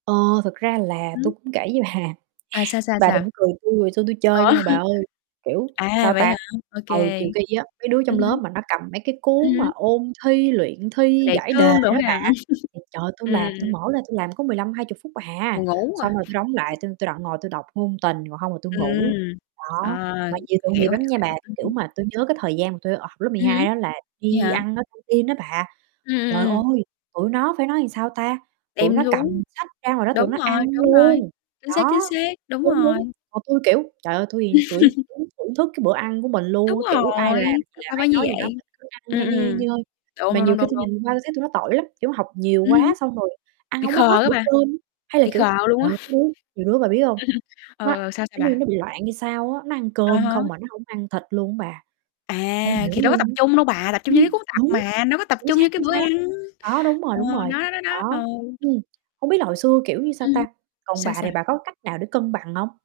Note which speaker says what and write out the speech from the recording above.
Speaker 1: Ờ, thực ra là tui
Speaker 2: Ừm.
Speaker 1: cũng kể với bà,
Speaker 2: À, sao, sao,
Speaker 1: bà đừng
Speaker 2: sao?
Speaker 1: cười tui, hồi xưa tui
Speaker 2: Ủa?
Speaker 1: chơi không bà ơi, kiểu,
Speaker 2: À,
Speaker 1: sao
Speaker 2: vậy
Speaker 1: ta,
Speaker 2: hả? Ô
Speaker 1: ừ,
Speaker 2: kê.
Speaker 1: kiều ki á, mấy đứa
Speaker 2: Ừm
Speaker 1: trong lớp
Speaker 2: hứm.
Speaker 1: mà nó cầm mấy cái
Speaker 2: Ừm
Speaker 1: cuốn mà
Speaker 2: hứm.
Speaker 1: ôn thi, luyện thi
Speaker 2: Đề
Speaker 1: giải đề
Speaker 2: cương đồ
Speaker 1: đó
Speaker 2: ha.
Speaker 1: bà, ừm, trời, tui
Speaker 2: Ừm,
Speaker 1: làm
Speaker 2: ừm.
Speaker 1: tui mở lên tui làm có 15-20 phút à,
Speaker 2: Buồn ngủ rồi.
Speaker 1: xong rồi tui đóng lại tui tui đoạn ngồi tôi đọc ngôn tình, còn hông là tui ngủ.
Speaker 2: Ừm. Ờ,
Speaker 1: Đó, mà nhiều tội nghiệp
Speaker 2: hiểu,
Speaker 1: lắm
Speaker 2: hiểu,
Speaker 1: nha
Speaker 2: hiểu,
Speaker 1: bà,
Speaker 2: ừm
Speaker 1: kiểu
Speaker 2: hứm.
Speaker 1: mà, tui nhớ cái thời gian mà tui, ờ, lớp mười
Speaker 2: Ừm hứm,
Speaker 1: hai á là
Speaker 2: vậy
Speaker 1: đi
Speaker 2: hả?
Speaker 1: ăn ở căng tin á bà,
Speaker 2: Ừm,
Speaker 1: trời
Speaker 2: ừm, ừm.
Speaker 1: ơi, tụi nó phải nói làm sao ta, tụi
Speaker 2: Đem
Speaker 1: nó
Speaker 2: xuống.
Speaker 1: cầm sách ra ngoài đó tụi
Speaker 2: Đúng
Speaker 1: nó
Speaker 2: rồi,
Speaker 1: ăn
Speaker 2: đúng rồi,
Speaker 1: luôn.
Speaker 2: chính xác,
Speaker 1: Đó,
Speaker 2: chính xác, đúng
Speaker 1: đúng,
Speaker 2: rồi.
Speaker 1: đúng, còn tui, kiểu, trời ơi, thui thì tủi cứ thưởng thức cái bữa ăn của mình
Speaker 2: Đúng
Speaker 1: luôn, kiểu ai làm
Speaker 2: rồi,
Speaker 1: gì
Speaker 2: tại
Speaker 1: làm,
Speaker 2: sao phải
Speaker 1: ai
Speaker 2: như
Speaker 1: nói gì
Speaker 2: vậy?
Speaker 1: nói mình cứ ăn
Speaker 2: Ừm,
Speaker 1: nha nha, nhơi
Speaker 2: ừm,
Speaker 1: nhơi.
Speaker 2: đúng,
Speaker 1: Mà
Speaker 2: đúng,
Speaker 1: nhiều
Speaker 2: đúng,
Speaker 1: khi
Speaker 2: đúng,
Speaker 1: tui
Speaker 2: đúng.
Speaker 1: nhìn qua tui thấy tụi nó tội lắm, kiểu, học nhiều
Speaker 2: Ừm hứm.
Speaker 1: quá xong rồi ăn
Speaker 2: Bị
Speaker 1: hông có hết
Speaker 2: khờ á
Speaker 1: bữa
Speaker 2: bà,
Speaker 1: cơm. Hay là,
Speaker 2: bị
Speaker 1: kiểu,
Speaker 2: khờ luôn
Speaker 1: đợt
Speaker 2: á.
Speaker 1: có đứa nhiều đứa bà biết hông,
Speaker 2: Ừm hừm, ờ,
Speaker 1: nó nó
Speaker 2: ờ, sao, sao
Speaker 1: như
Speaker 2: bà?
Speaker 1: nó bị loạn hay sao á, nó ăn
Speaker 2: À
Speaker 1: cơm
Speaker 2: há.
Speaker 1: không mà nó không ăn thịt luôn á bà,
Speaker 2: À,
Speaker 1: hông hiểu
Speaker 2: thì đâu có
Speaker 1: luôn
Speaker 2: tập
Speaker 1: á.
Speaker 2: trung đâu bà, tập trung
Speaker 1: Ưm,
Speaker 2: vô cái cuốn tập
Speaker 1: đúng,
Speaker 2: mà, đâu có tập
Speaker 1: chính
Speaker 2: trung
Speaker 1: xác,
Speaker 2: vô cái
Speaker 1: chính
Speaker 2: bữa
Speaker 1: xác,
Speaker 2: ăn.
Speaker 1: đó, đúng rồi,
Speaker 2: Ờ,
Speaker 1: đúng rồi.
Speaker 2: đó, đó, đó,
Speaker 1: Đó,
Speaker 2: ừ.
Speaker 1: ừm, hông biết là hồi xưa, kiểu như, sao
Speaker 2: Ừm hứm.
Speaker 1: ta còn
Speaker 2: Sao,
Speaker 1: bà thì
Speaker 2: sao?
Speaker 1: bà có cách nào để cân bằng hông?